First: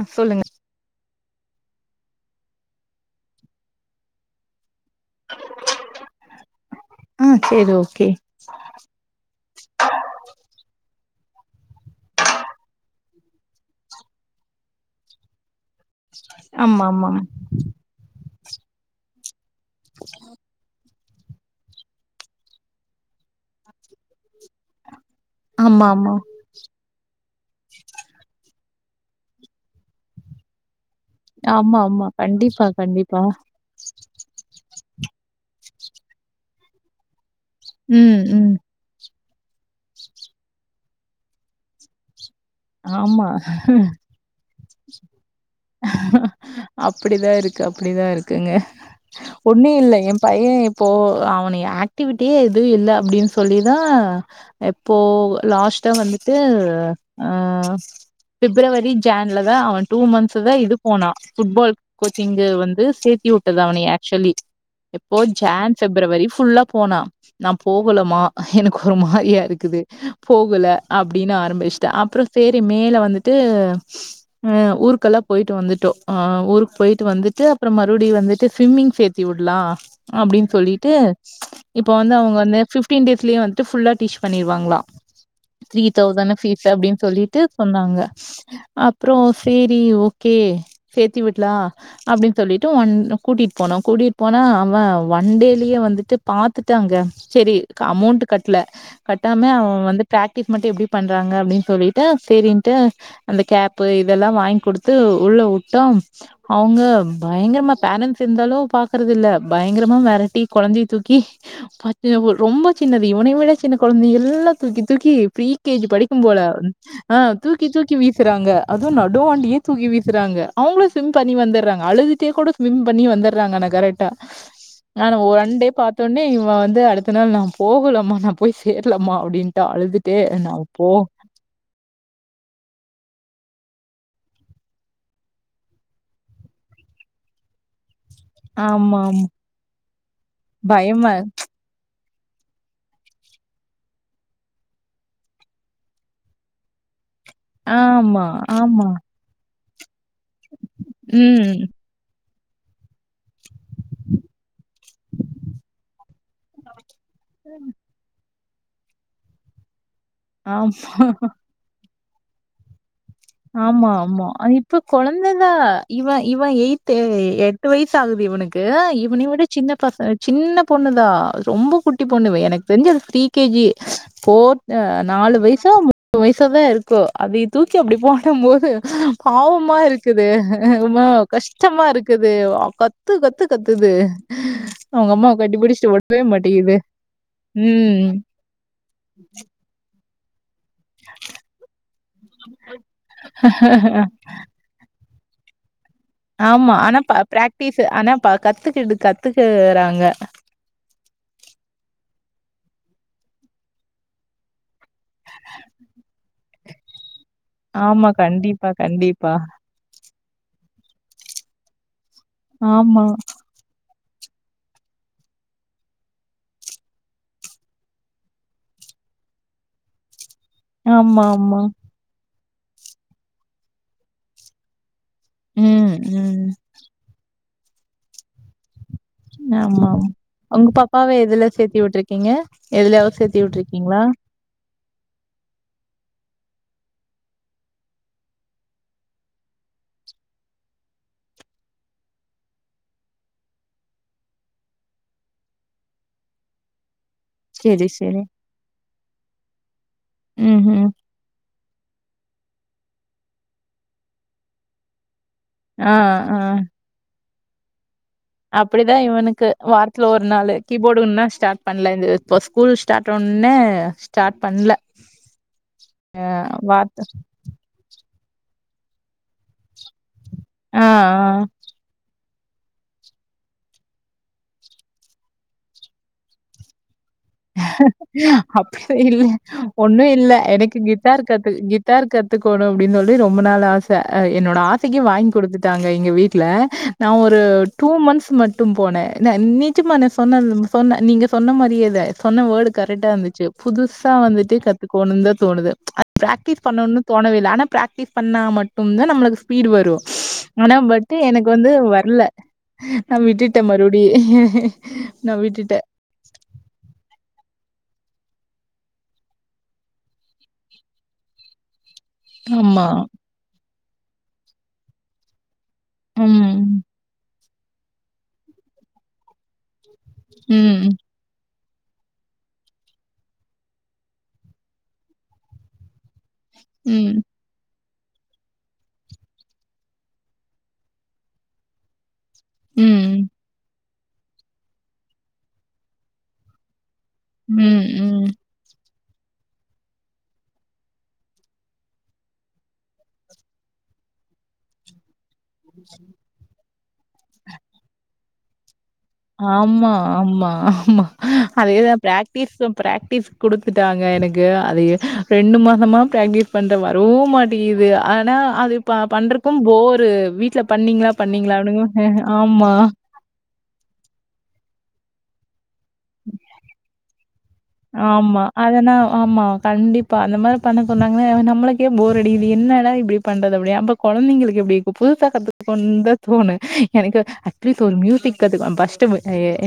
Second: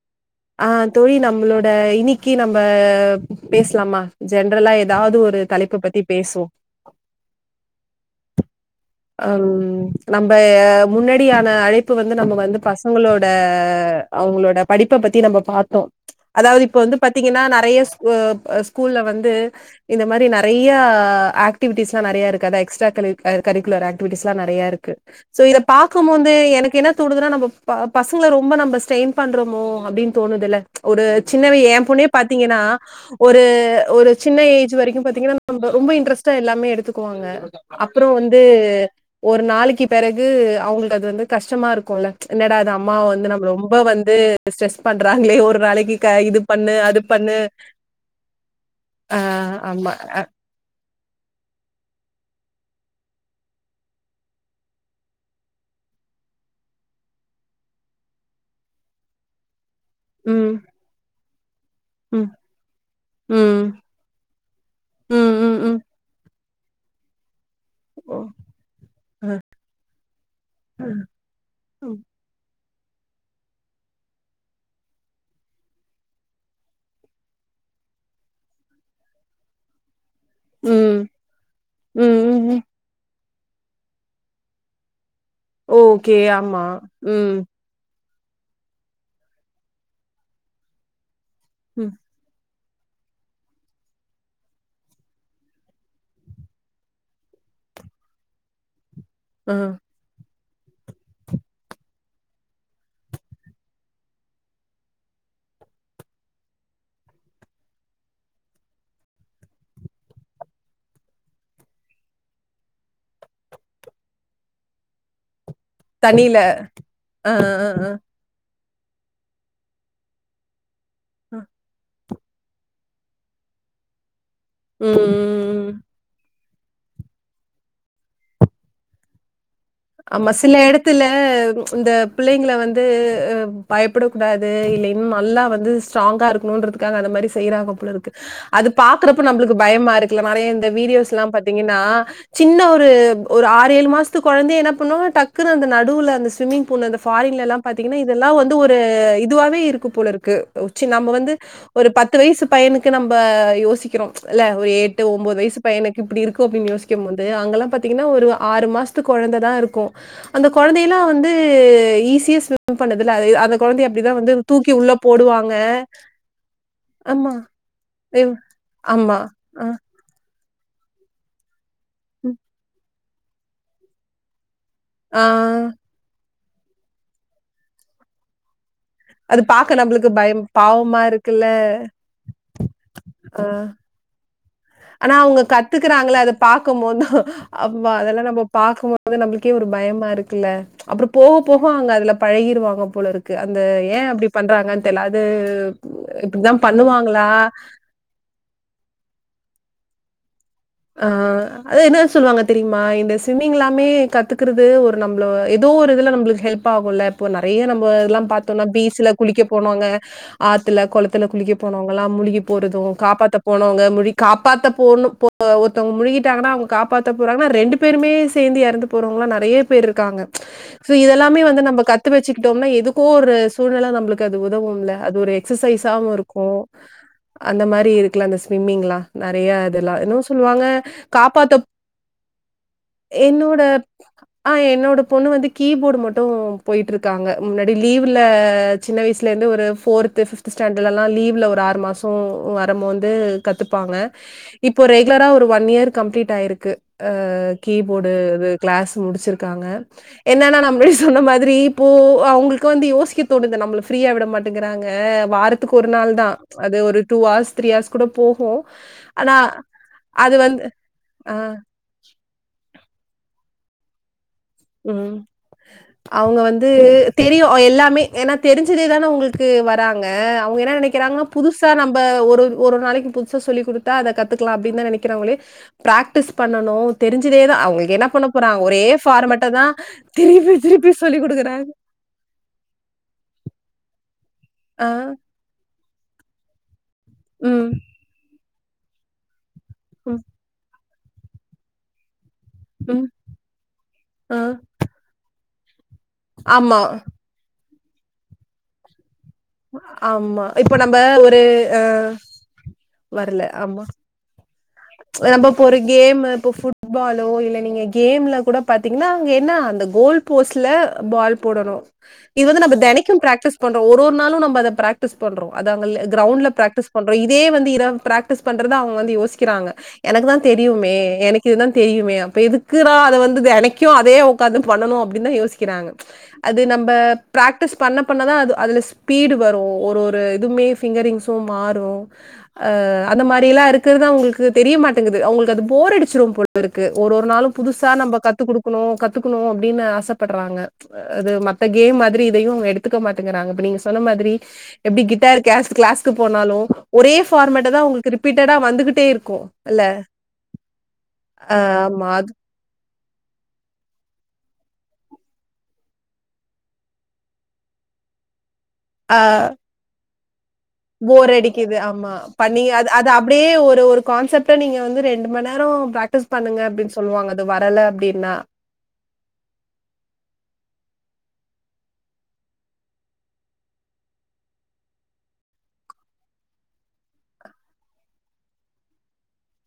அ சொல்லுங்க ஆ தோழி நம்மளோட இனி க்கி நம்ம பேசலாமா ஜென்ரலா எதாவுது ஒரு தலைப்ப பத்தி பேசுவோ ஆ சேர் ஓகே அம் நம்ப முன்னாடியான அழைப்பு வந்து நம்ம வந்து பசங்களோட அவங்களோட படிப்ப பத்தி நம்ம பாத்தோ அதாவது இப்ப ஆமா வந்து ஆமா பாத்திங்கனா நறைய ஸ்கூ ஸ்கூல்ல வந்து இந்த மாரி நறைய ஆக்டிவிட்டிஸ்லா நறைய இருக்கு அதா எக்ஸ்ட்ரா கலி கரிக் குலர் ஏக்டிவிட்டிஸ்லா நறையா இருக்கு சோ இத ஆமா பாக்கும் ஆமா போது எனக்கு என்ன தோணுதுனா நம்ப ப பசங்கள ரொம்ப நம்ம ஸ்டெயின் பண்றமோ அப்டின் தோணுதுல ஒரு சின்னவ ஆமா எம் ஆமா பொண்ணே பாத்திங்கனா கண்டிப்பா கண்டிப்பா ஒரு ஒரு சின்ன ஏஜ் வரைக்கு பாத்திங்கனா நம்ம ரொம்ப இன்டரஸ்டா எல்லாமே எடுத்துக்குவாங்க அப்புறம் ம் வந்து ம் ஒரு நாளைக்கி பெறகு அவங்ளுக்கு அது வந்து கஷ்டமா இருக்குல்ல என்னடா இது அம்மாவ ஆமா வந்து நம்ள ரொம்ப வந்து ஸ்ட்ரெஸ் பண்றாங்ளே ஒரு நாளைக்கு க இது பண்ணு அது பண் தா இருக்கு அப்டிதா இருக்குங்க ஒன்னு ஆமா இல்ல எம் பைய இப்போ அவனைய ஆக்டிவிட்டியே எதுவு இல்ல அப்டின் சொல்லிதா எப்போ லாஸ்ட் க்டா வந்துட்டு ஆ ஃபிப்ரவரி ஜான்ல தா அவ டூ மன்த்ஸ் தா ம் இது போனா ஃபுட்பால் ம் கோச்சிங்கு வந்து சேத்தி வுட்டது ம் அவனய ஆக்சுவலி எப்போ ம் ம் ஜான் ம் ஃபிப்ரவரி ஃபுல்லா போனா நா போகல ஓ, மா எனக்கு ஒரு ஆ, மாரியா இருக்குது போகல ஆ, அப்டின் ஆரம்பிச் டா ம் அப்பற சே மேல வந்துட்டு ஊருக்கெலா போயிட்டு வந்துட்டோ ஊருக்கு போயிட்டு வந்துட்டு அப்பற மறுபடி வந்துட்டு ஸ்விம்மிங் சேத்தி உடலா அப்டின் சொல்லிட்டு ம் இப்ப வந்து அவுங்க ம் வந்து ம் ஃபிஃப்டீன் டே ஸ்லயே வந்துட்டு ஃபுல்லா டீச் பண்ணிருவாங்ளா த்ரீ ஓகே தௌசண்ட் ஃபீஸ் ஆமா அப்டின் ம் சொல்லிட்டு சொன்னாங்க அப்றொ சேரி ஓகே சேத்தி விடலா ம் அப்டின் சொல்லிட் ட்டு ஒன் கூட்டிட் போனோ கூட்டிட் போனா அவ ஒன் டேலயே வந்துட்டு பாத்துட்டாங்க சரி அமௌண்ட் கட்ல கட்டாம ஆ அவ வந்து பிராக்டிஸ் மட்டு எப்டி பண்றா ங்க அப்டின் சொல்லிட்டு சரின்ட்டு அந்த கேப்பு இதெல்லா வாங்க்குடுத்து உள்ள உட்டோ அவுங்க பயங்கரமா பேரண்ட்ஸ் இருந்தாலு பாக்கறதில்ல பயங்கரமா வெரட்டி கொழந்தைய தூக்கி பச்ச ரொம்ப சின்னது இவனய விட சின்ன கொழந்தை எல்லா தூக்கி தூக்கி ப்ரீ கே ஜி ப க்கும் தண்ணியில போல ஆ தூக்கி தூக்கி வீசறாங்க அதுவு நடுவாண்டியே தூக்கி வீசறாங்க அவங்களு ஸ்விம் பண்ணி ஆ வந்துடுறாங்க அழுது ட்டே கூட ஸ்விம் பண்ணி வந்துடுறாங்க ஆனா கரெக்டா ம் நானு ஒன் ம் டே ம் பாத்தோனே வந்து அடுத்த நாள் நா போகுலமா நா போய் சேர்லமா அப்டின்ட்டா அழுதுட்டே நா துல இந் த பிள்ளைங்கள வந்து பயப்படக்குடாது இல்லைன் நல்லா வந்து ஸ்ட்ராங்கா இருக்கணுன்றதுக்காக அந்த மாரி செய்யறாங்க போலருக்கு அது ஆமாமா. பாக்குறப்ப நம்புளுக்கு பயமா இருக்குல நறைய இந்த வீடியோஸ் பயமா எல்லா பாத்திங்கனா சின்ன ஒரு ஒரு ஆறேழு மாசத்து கொழந்தைய என்ன பண்ணுவங்ன டக்குனு அந்த நடுவுல அந்த ஸ்விமிங் பூல இந்த ஃபாரின்ல எல்லா பாத்திங்னா ஆமா, இதெல்லா வந்து ஒரு ஆமா. இதுவாவே இருக்கு போல இருக் கு சி நம்ம வந்து ம். ஒரு பத்து வய்சு பையனுக்கு நம்ப யோசிக்கறோ இல்ல ஒரு எட்டு ஒம்போது வய்சு பையனுக்கு இப்புடி இருக்கு அப்டின் யோசிக் கும்போது அங்கெலாம் பாத்திங்கனா ஒரு ஆறு மாசத்து கொழந்த தா இருக் அந்த ஆமா. குழந்தை எல்லாம் வந்து ஈஸியா ஸ்விம் பண்ணுது ஆமா ஆமா இப்ப கொழந்ததா போடுவாங்க. இவன் இவன் எய்த்து ஆமா. எட்டு வயசு ஆகுது எவ் இவனுக்கு ஆமா. இவனையு விட அ, சின்ன பச சின்ன பொண்ணுதா ரொம்ப குட்டி ம். பொண்ணு எனக்கு தெரிஞ்சு அது ப்ரீ கேஜி ஃபோர் ஆ. நாலு வயசோ மூணு வயசோ தான் இருக்கும் அதைய தூக்கி அப்படி போடும் போது அது பாவமா பாக்க நம்பளுக்கு இருக்குது பயம் பாவமா இருக்குல்ல. கஷ்டமா இருக்குது கத்து கத்து ஆ. கத்துது அவங்க ஆனா அம்மாவ அவுங்க கட்டி பிடிச்சுட்டு கத்துக்குறாங்களே ஓடவே அத மாட்டேங்குது. பாக்கும் போது அவ் ம். அதெல்லாம் நம்ம பாக்கும் போது நம்ம நம்மளுக்கே ஒரு பயமா இருக்கு இல்ல அப்புறம் போக போக அங்க அதுல பழகிருவாங்க போல இருக்கு அந்த ஏன் அப்டி பண்றாங்கன் தெரில அது இப்படிதான் ஆமா ஆனா பண்ணுவாங்களா? பிராக்டிஸ் ஆனா கத்துக்கிட்டு கத்துக்குறாங்க ஆஹ் அது என்னனு சொல்லுவாங்க தெரியுமா இந்த ஸ்விம்மிங் எல்லாமே கத்துக்குறது ஒரு நம்மள ஏதோ ஒரு இதுல நம்மளுக்கு ஹெல்ப் ஆகுல்ல இப்ப நெறைய நம்ம ஆமா. இதெல்லாம் பாத்தோம்னா கண்டிப்பா, பீச்சுல கண்டிப்பா. குளிக்க போனவுங்க ஆத்துல குளத்துல குளிக்க போனவுங்க ல்லாம் மூழ்கி போறதும் ஆமா. காப்பாத்த போனவங்க முழி காப்பாத்த போ போ ஒருத்தவங்க முழ்கிட்டாங்கன்னா அவுங்க காப்பாத்த போறாங்கன்னா ரெண்டு பேருமே சேர்ந்து இறந்து போறவங்கல்லாம் நிறைய பேர் இருக்காங்க சோ ஆமா, இதெல்லாமே ஆமா. வந்து நம்ம கத்து வச்சுக்கிட்டோம்னா எதுக்கோ ஒரு சூழ்நிலை நம்மளுக்கு அது உதவும்ல அது ஒரு ம், எக்ஸசைஸாவும் ம். இருக்கும் அந்த மாரி இருக்குல அந்த ஸ்விம்மிங்லாம் நிறைய ஆமா. இதெல்லாம் இன்னும் வாங்க உங்க பாப்பாவ எதுல காப்பாத்த சேத்தி விட்டுருக்கீங்க? எதுலயாவது சேத்தி என்னோட விட்டுருக்கீங்களா? ஆ என்னோட பொண்ணு வந்து கீபோர்டு மட்டும் போயிட்டு இருக்காங்க முன்னாடி லீவ்ல சின்ன வயசுல இருந்து ஒரு ஃபோர்த்து ஃபிஃப்த் ஸ்டண்டர்ட் எல்லாம் லீவ்ல ஒரு ஆறு மாசம் வரும் போது கத்துப்பாங்க இப்ப ரெகு லரா ஒரு ஒன் இயர் கம்ப்ளீட் ஆயிருக்கு ஆ சரி, கீபோர்டு சரி. அது க்ளஸ் முடிச்சிருக்காங்க என்னன்னா நம்ம ம்ஹ்ம். முன்ன சொன்ன மாதிரி இப்போ ஓ அவுங்களு வந்து யோசிக்க தோனுது நம்மள ஃப்ரீயா விட மாட்டேங்குறாங்க வாரத்துக்கு ஒரு ஆ, நாள் தான் ஆ. அது ஒரு டூ ஆர்ஸ் அப்படிதான் இவனுக்கு வார் ஸ்லோ ஒரு அது நாளு வந்து கீபோர்டு இன்னு ஆ ஸ்டார்ட் பண்ணல இப்போ ஸ்கூல் ஸ்டார்ட் ஒனே உம் அ அவுங்க வந்து வார்த்த தெரியும் எல்லாமே ஏன்னா தெரிஞ்சதே தானே உங்களுக்கு வராங்க அவுங்க என்ன ஆ, நினைக்கிறாங்கன்னா ஆ. புதுசா நம்ம ஒரு ஒரு நாளைக்கு புதுசா சொல்லிக் கொடுத்தா அத கத்துக்கலாம் அப்படின்னு தான் நினைக்கிறாங்களே ப்ராக்டிஸ் பண்ணனும் தெரிஞ்சதே தான் அவங்களுக்கு என்ன பண்ண போறாங்க ஒரே அப்படி இல்ல. பார்மட் ஒண்ணும் இல்ல எனக்கு கிட்டார் கத்து குடுக்குறாங்க. கிட்டார் கத்துக்கணும் அப்படின்னு சொல்லி ரொம்ப நாள் ஆச என்னோட ஆ, ஆசைக்கு வாங்கி கொடுத்துட்டாங்க எங்க வீட்டுல நா ஒரு ம், டூ மந்த்ஸ் மட்டு டும் போனே ந நிஜமா ம், சொன்ன சொன்ன நீங்க சொன்ன மாதிரியே தா சொன்ன வேர்டு ம். கரெக்டா இருந்துச்சு புதுசா ஆ, வந்துட்டு கத்துக்கணும்னு தான் தோணுது ப்ராக்டிஸ் ஆமா, பண்ணும்னு தோணவேயில்லை ஆனா ப்ராக்டிஸ் பண்ணா மட்டும்தான் நம்மளுக்கு ஸ்பீடு வரும் ஆமா. இப்ப ஆனா நம்ப பட்டு ஒரு எனக்கு வந்து அ வரல நா வரல. விட்டுட்ட ஆமா. மறுபடி நான் நம்ம இப்ப ஒரு விட்டுட்டேன். கேம் இப்ப புட்பால் இல்ல இல்லைங்க கேம்ல கூட பாத்தீங்கன்னா அங்க என்ன அந்த கோல் போஸ்ட்ல பால் போடணும் இது வந்து நம்ம ஆமா. தினைக்கும் ப்ராக்டிஸ் பண்றோம் ஒரு ஒரு நாளும் நம்ம அத ப்ரக்டிஸ் பண்றோம் அத அங்க கிரவுண்ட்ல ம். ப்ரக்டிஸ் பண்றோ இதே வந்து இத ப்ரக்டிஸ் பண்றத அவுங்க வந்து யோசிக்கிறாங்க எனக்கு தான் ம். தெரியுமே எனக் இது தான் தெரியுமே அப்புறம் எதுக்குதா அத வந்துது தினைக்கும் அதே உக்காந்து பண்ணணும் அப்டினு தான் யோசிக்கிறாங்க அது நம்ம ம். ப்ரக்டிஸ் பண்ண பண்ண தான் அது அதுல ஸ்பீடு வரும் ஒரு ஒரு இதுவுமே ஃபிங்கர்ரிங்ஸும் மாறும் அஹ் அந்த ம். மாரி எல்லாம் இருக்குறது அவுங்களுக்கு தெரியமாட்டேங்குது அவுங்களுக்கு அது போர் அடிச்சிரும் போல் இருக்கு ஒரு ஒரு நாளும் ம். புதுசா நம்ம ம். கத்து குடுக்கணும் கத்து கத்துக்கணும் அப்படின்னு ஆசைப்படுறாங்க அது மத்த கேம் மாதிரி இதையும் எடுத்துக்க மாட்டங்குறாங்க நீங்க சொன்ன மாரி எப்படி கிட்டார் கே கிளாஸ்க்கு போனாலும் ஒரே பார்மேட்ட தான் உங்களுக்கு ரிபீட்டடா வந்துகிட்டே இருக்கும் இல்ல ஆமா ஆமா ஆமா அதேதா ஆமா அது பிராக்டிஸ் ஸ் கொடுத்துட்டாங்க எனக்கு அது ரெண்டு மாசமா பிர்ராக்டிஸ் பண்ற வர மாட்டிது ஆனா அது இ பண்றப்போ போரு வீடல போர் அடிக்குது ஆமா பண்ணி அது அப்படியே ஒரு ஒரு கான்செப்ட நீங்க வந்து ரெண்டு மணி நேரம் பிராக்டிஸ் பண்ணுங்கா அப்படின்னு சொல்லுவாங்க அது வரல அப்படின்னா ஆமா அதெனா ஆமா கண்டிப்பா அந்த மாதிரி பண சொன்னாங்க நம்மளுக்கே போர்அடிக்கிது என்ன இப்படி பண்றது அடிய குழந்தைங்களுக்கு எப்படி புதுசா கத்துக்க போனே எனக்கு அடலீஸ் ஒரு மியூசிக் கத்துகா பிஸ்ட்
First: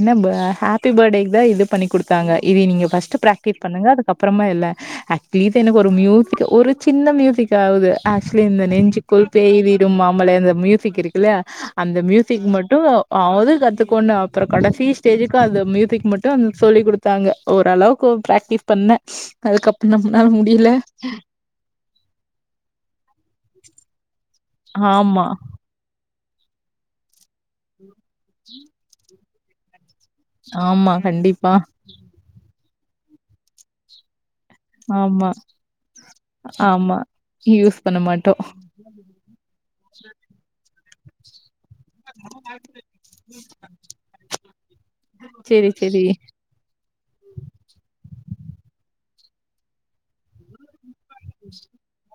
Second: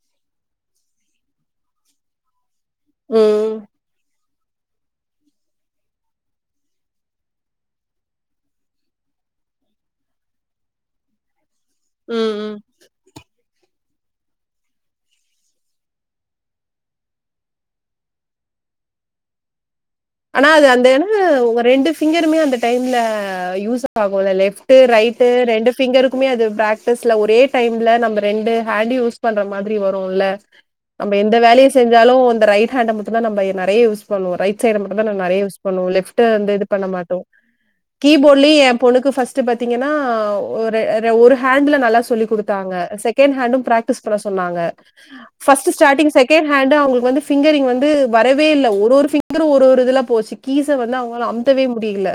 என்ன ஹாப்பி பர்த்டே இத இது பண்ணி கொடுத்தாங்க இதை நீங்க பஸ்ட் உம் பிராக்டிஸ் பண்ணுங்க அதுக்கப்பு அப்புறமா இல்ல அட்லீஸ் எனக்கு ஒரு மியூசிக் ஒரு சின்ன மியூசிக் ஆவுது ஆக்சூலீ நஞ்சு பேய்விடும் மாமல அந்த மியூசிக் இருக்குல்ல அந்த உம் மியூசிக் உம் மட்டும் அவது கத்து கொண்ணு அப்புறம் கடைசி ஸ்டேஜக்கு அது மியூசிக் மட்டும் அ சொல்லி கொடுத்தாங்க ஓரளவுக்கு பிராக்டிஸ் பண்ணே அதுக்கப்புற ஆனா அது அந்த உங்க ரெண்டு சிங்கருமே அந்த டைம்ல யூஸ் ஆ போல லெப்ட் ரைட ஆமா ரெண்டு பிங்கருக்குமே அது பிராக்டிஸ்ல ஒரே டைம்ல நம் ரெண்டு ஹேண்ட யூஸ் பண்ற மாதிரி வரும் இல்ல ஆமா நம் எந்த கண்டிப்பா வேலையை செஞ்சாலு அந்த ரைட ஹண்ட நம் நைறைய யூஸ் பண்ணுவோ ரைட் சை நான் ஆமா நிறைய யூஸ் பண்ணுவன் லெப்ட் வந்து இது பண்ண ஆமா மாட்டோ யூஸ் பண்ண மாட்டோ கீபோர்டலி என் பொண்ணுக்கு பஸ்ட் பாத்தீங்கன்னா ஒரு ஒரு ஹண்ட்ல நல்லா சொல்லி கொடுத்தாங்க செகண்ட் ஹண்ட பிராக்டிஸ் பண்ண சொன்னாங்க சேரி பஸ்ட் சேரி ஸ்டாரிங் செகண்ட் ஹேண்ட் அவங்களுக்கு வந்து பிங்கரிங் வந்து வரவே இல்லை ஒரு ஒரு பிங்கர்ரு ஒரு ஒரு இதுல போச்சு கீஸ் வந்து அவங்க அம்த்தவே முடியல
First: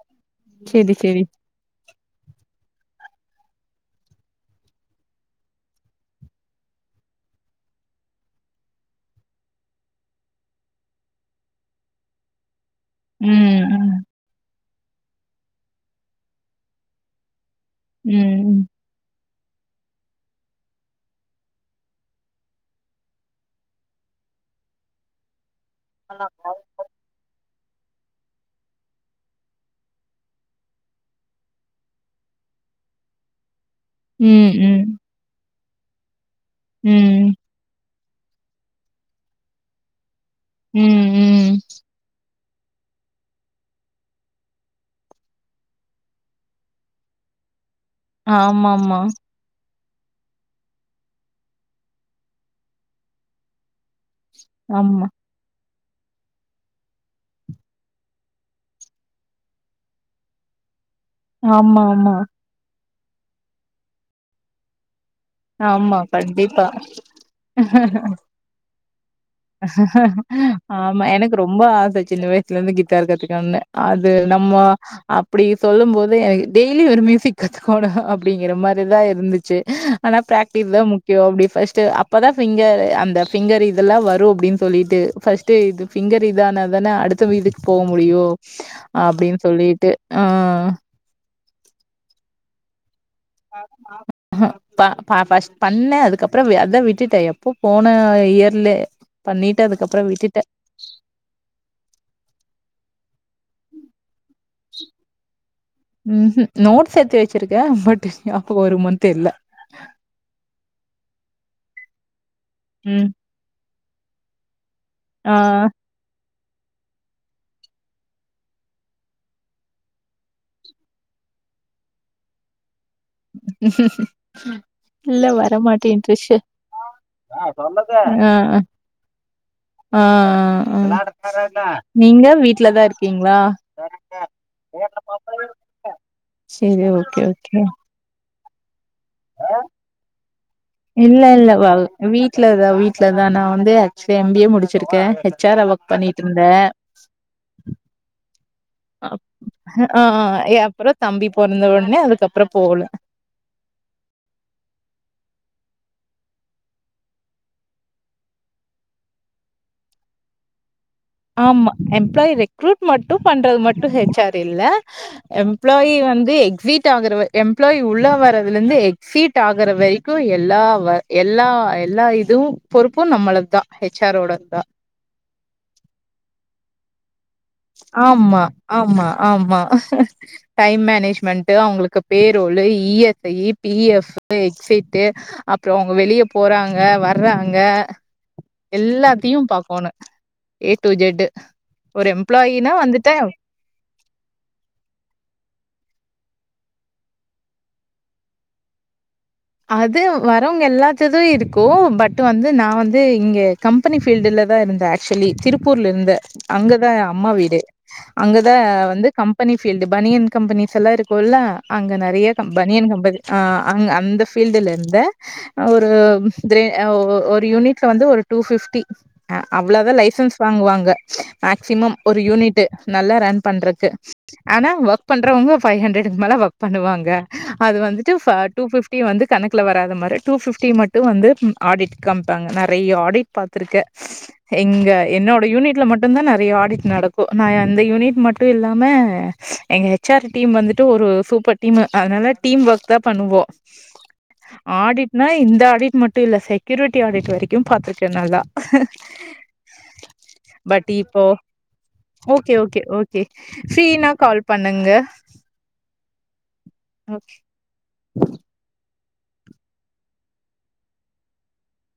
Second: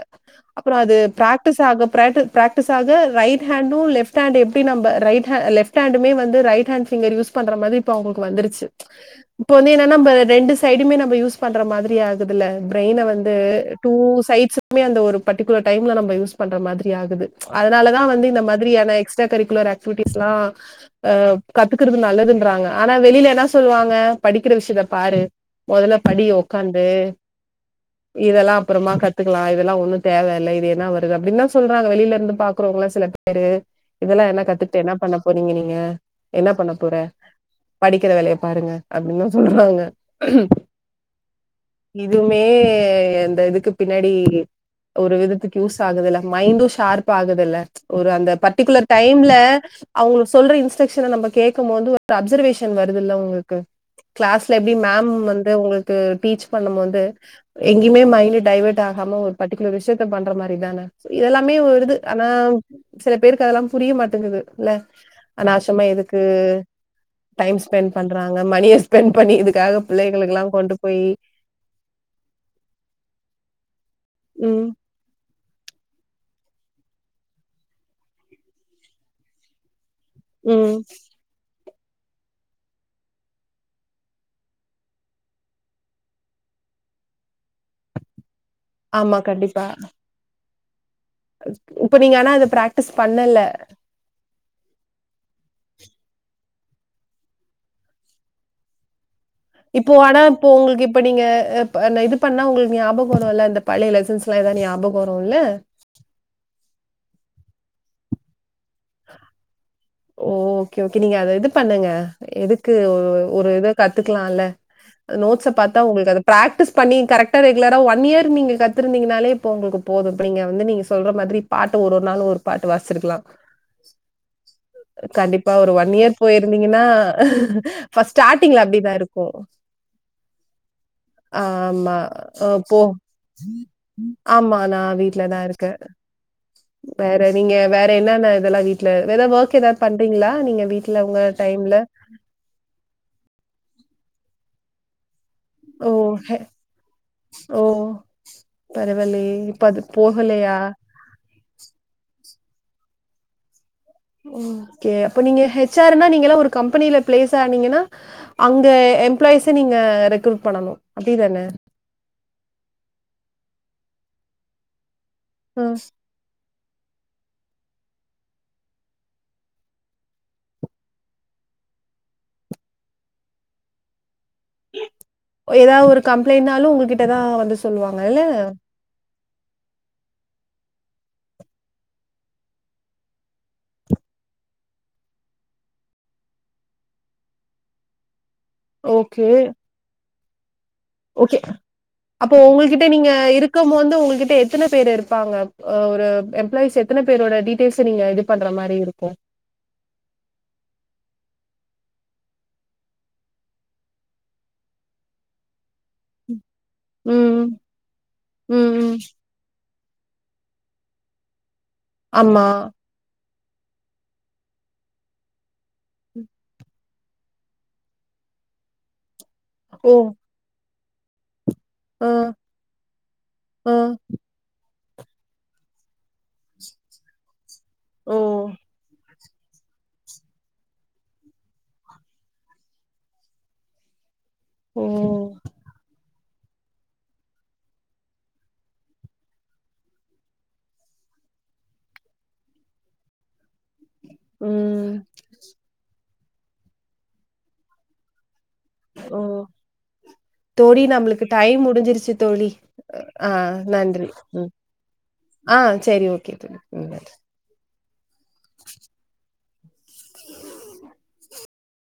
அப்புறம் சேரி அது சேரி பிராக்டிஸ் ஆக ப பிராக்டிஸாக ரைட் ஹண்ட லெப்ட் ஹண்ட் எப்படி நம்ம ரைட் லேப்ட் ஹெண்டுமே வந்து ரைட் ஹண்ட்ஸ் யூஸ் பண்ற மாதிரி இப்ப அவங்களுக்கு வந்துருச்சு இப்ப வந்து என் நம்ம ரெண்டு சைடுமே நம்ம யூஸ் பண்ற மாதிரியது இதுல ப்ரைன வந்து டூ ம் சைட்ஸ் அந்த ஒரு பர்டிகுலர் டைம்ல நம்ம யூஸ் பண்ற மாதிரி ஆகுது அதனாலதான் வந்து இந்த ம் மாதிரியான எக்ஸ் எக்ஸ்ட்ராகரிக்குலர் ஆக்டிவிட்டிஸ் எல்லா அ கத்துக்கறது நல்லதுன்றாங்க ஆனா வெளியில என்ன சொல்லுவாங்க படிக்கிற விஷயதா பாரு முதல்ல படி உக்காந்து இதெல்லா அப்புறமா கத்துக்கலா இதெல்லா ஒன்னு தேவ இலை இது என்னா வருது அப்படின்னா சொல்றாங்க வெளியில இருந்து பாக்குறவங்களா சில பேரு இதெல்லாம் என்ன ம் ம் கத்துட்டு ம் என்ன பண்ண போனீங்க நீங்க என்ன பண்ண போற ம் படிக்கிற விளையை பாருங்க அப்படின்தா சொல்வாங்க ம் ம் இதுமே அந்த இதுக்கு பின்னாடி ஒரு விதத்துக்கு யூஸ் ஆகுதுல மைண்டு ஷார்ப் ஆகுதுல ஒரு அந்த பர்ட்டிகுலர் ஆமாமா டைம்ல அவுங்க சொல்ற இன்ஸ்ட்ரக்ஷன நம்ம கேட்ககும் போது ஒரு அப்சர்வேஷன் வருதுல உங்களுக்கு கிளாஸ்ல எப்டி ஆமா மேம் வந்து உங்களுக்கு டீச் பண்ணும்போது எங்கயுமே மைண்ட் டைவேர்ட் ஆகாம ஒரு பர்டிகுலர் விஷயத்த பண்ற மாரி தான இதெல்லாமே ஆமா வருது ஆமா ஆனா சில பேருக்கு அதெல்லா புரிய மாட்டேங்குது இல்ல அனாவிஷமா ஆமா எதுக்கு கண்டிப்பா டைம் ஸ்பெண்ட் பண்றாங்க மணிய ஸ்பெண்ட் பண்ணி இதுக்காக பிள்ளைகளுக்கெல்லா கொண்டு போயி நா சின்ன வயசுல இருந்து கித்தார் கத்துக்கணுனு அது நம்மோ ம் அப்டி சொல்லு போது எனக் டெய்லி ஒரு மியூசிக் கத்துக்கணு அப்டிங்கிற மாரிதா இருந்துச்சு ஆனா பிராக்டிஸ் ம் தா முக்கியோ அப்டி பஸ்ட்டு அப்ப தா பிங்கர் அந்த பிங்கர் இதெல்லா வர் ரு அப்டினு சொல்லிட்டு பஸ்ட்டு இது பிங்கர் இதானாதன அடுத்த வீட்டுக்கு போ முடியு ஆமா அப்டினு கண்டிப்பா சொல்லிட்டு அ இப்ப நீங்க ஆனா அது பிராக்டிஸ் பண்ணல பா பா பஷ் பண்ணே அதுக்கப்பறோ அதா விட்டுட்டே எப்போ போன இயர்ல பண்ணிட்டு இப்போ அதுக்கப்புறோ ஆனா விட்டுட்டே இப்போ ஒங்களுக்கு இப்ப நீங்க இது பண்ணா ஒங்களுக்கு ஞாபகோ போனோல அந்த பழைய லெசன்ஸ்லா எதா ஞாபகோ வருல யா பட் ஞாபகோ வருமா தெர்ல ஓகே ஓகே நீங்க அத இது பண்ணுங்க எதுக்கு ம். ஒரு இத கத்துக்கலால ஆ நோட்ஸ பாத்தா ஒங்ளுக்கு அது பிராக்டிஸ் பண்ணி கரெக்டா ரெகுலராக ஒன் இயர் நீங்க கத்துருந்தீங்கனாலே இப்போ ஒங்களுக்கு போது இப்ப நீங்க வந்து நீங்க சொல்ற மா திரி பாட்டு ஒரு ஒரு நாளு ஒரு பாட்டு வாஸ் இல்ல கண்டிப்பா ஒரு ஒன் இயர் வரமாட்டேன்ருச்சு. போயிருந்தீங்கன்னா ஆ சொல்லுங்க. ஃபர்ஸ்ட் ஆ ஸ்டார்டிங்ல அப்டிதா இருக்கு ஆ ஆ. ஆமா நீங்க அ வீட்ல போ தான் இருக்கீங்களா? ஆமா நா ஆ வீட்ல தா இருக்கே சரி வேற ஓகே நீங்க ஓகே. வேற என்னென்ன இதெல்லா வீட்ல வேற எதா ஒர்க் எதாது பண்றீங்களா நீங்க வீட்ல இல்ல உங்க இல்ல வா டைம்ல? வீட்லதா வீட்லதா நா வந்து ஆக்சுவ்லா எம் பிஏ முடிச்சிருக்கே ஹெச் ஆரா ஒர்க் ஓ! ஹே பண்ணிட்ருந்தே ஓ! பரவாயில்லையே! இப்ப அது ஆ ஆ போகலையா? ஏ அப்றோ தம்பி பொறந்த ஒடனே அதுக்கப்றோ போகல ஓகே அப்ப நீங்க ஹெச் ஆர்னா நீங்களா ஒரு கம்பெனில பிளேஸ் ஆனீங்கனா அங்க எம்ப்ளாய்ஸை நீங்க ரெக்ரூட் பண்ணணு ஆமா எம்ப்ளாயி ரெக்ரூட் மட்டு பண்றது மட்டு ஹெச் ஆர் இல்ல ம் எம்ப்ளாயி வந்து எக் ஸீட் ஆகுற வ எம்ப்ளாயி உள்ள வரதுலருந்து எக்ஸ்சீட் ஆகுற வரைக்கு எல்லா வ எல்லா வா எல்லா இதுவு பொறுப்பு நம்மளத்தா ஹெச்சாரோட ஏதாது ஒரு கம்ப்ளைண்ட்னாலு ஒங்ககிட்டதா வ ஆமா ஆமா ஆமா டைம் மேனேஜ்மெண்ட்டு அவுங்களுக்கு பேரோலு இஎஸ்ஐ பிஎஃப் எக்ஸ்சீட்டு அப்றோ அவுங்க வெளிய போறாங்க வர்றாங்க ஓகே எல்லாத்தியு பாக்கோனு ஏ டு இஜட்டு ஒரு ம் இப்போ ஒங்ககிட்ட நீங்க இருக்கம்போது ஒங்ககிட்ட எத்தன பேரு இருப்பாங்க அ ஒரு எம்ப்ளாயிஸ் எத்தன பேரோட டீட்டெய்ல்ஸ நீங்க இது பண்ற மாரி இருக்கு அது வரவுங்க எல்லாத்துது இருக்கு பட் வந்து நா வந்து இங்க கம்பெனி ஃபீல்டுல தா இருந்தே ஆக்சுவலி திருப் பூர்ல இருந்தே அங்கதா அம்மா ம் வீடு அங்கதா ம் ம் வந்து கம்பெனி ஃபீல்டு பனியன் கம்பெனிஸ்லா இருக்குல அங்க நெறையா ஆமா கம் பனியன் கம்பெனி ஆ அங் அந்த பீல்டுலந்த அ ஒரு திரே அ ஒ ஒரு யூனிட்ல வந்து ஒரு டூ ஃபிப்டி அ அவ்ளதா ஓ லைசன்ஸ் வாங்குவாங்க மேக்சிமம் ஆ ஒரு யூனிட்டு நல்லா ரன் ஆ பண்றக்கு ஆனா ஒக் பண்றவங்க ஒரு ஃபைவ் ஹண்ட்ரெட்க் மேல ஒர்க் பண்ணுவாங்க அது வந்துட்டு ஓ ஃப டூ ஃபிப் டி வந்து கணக்குல வராத மாரி டூ ஃபிப்டி மட்டு வந்து ம் ஆடிட் காம்ப்பாங்க நெறைய ஆடிட் பாத்துருக்கே ஓ எங்க என்னோட யூனிட்ல மட் டு தா நெறைய ஆடிட் நடக்கு நா அந்த யூனிட் மட்டு இல்லாம எங்க எச் ஆர் டீம் வந்துட்டு ஒரு ம் சூப்பர் டீமு அதனால டீம் ஒர்க் தா பண்ணுவோ ம் ஆடிட்னா இந்த ஆடிட் மட்டு இல்ல செக்யூரிட்டி ஆடிட் வரைக்கு பாத்துட்ட நல்லா ஓ தோழி பட் நம்முளுக்கு இப்போ டைம் முடிஞ்சிருச்சி தோழி ஓகே ஓகே ஓகே ஆ நன்றி ஃப்ரீனா கால் ம் பண்ணுங்க. ஓகே. ஆ செரி ஓகே தோழி [inaudible]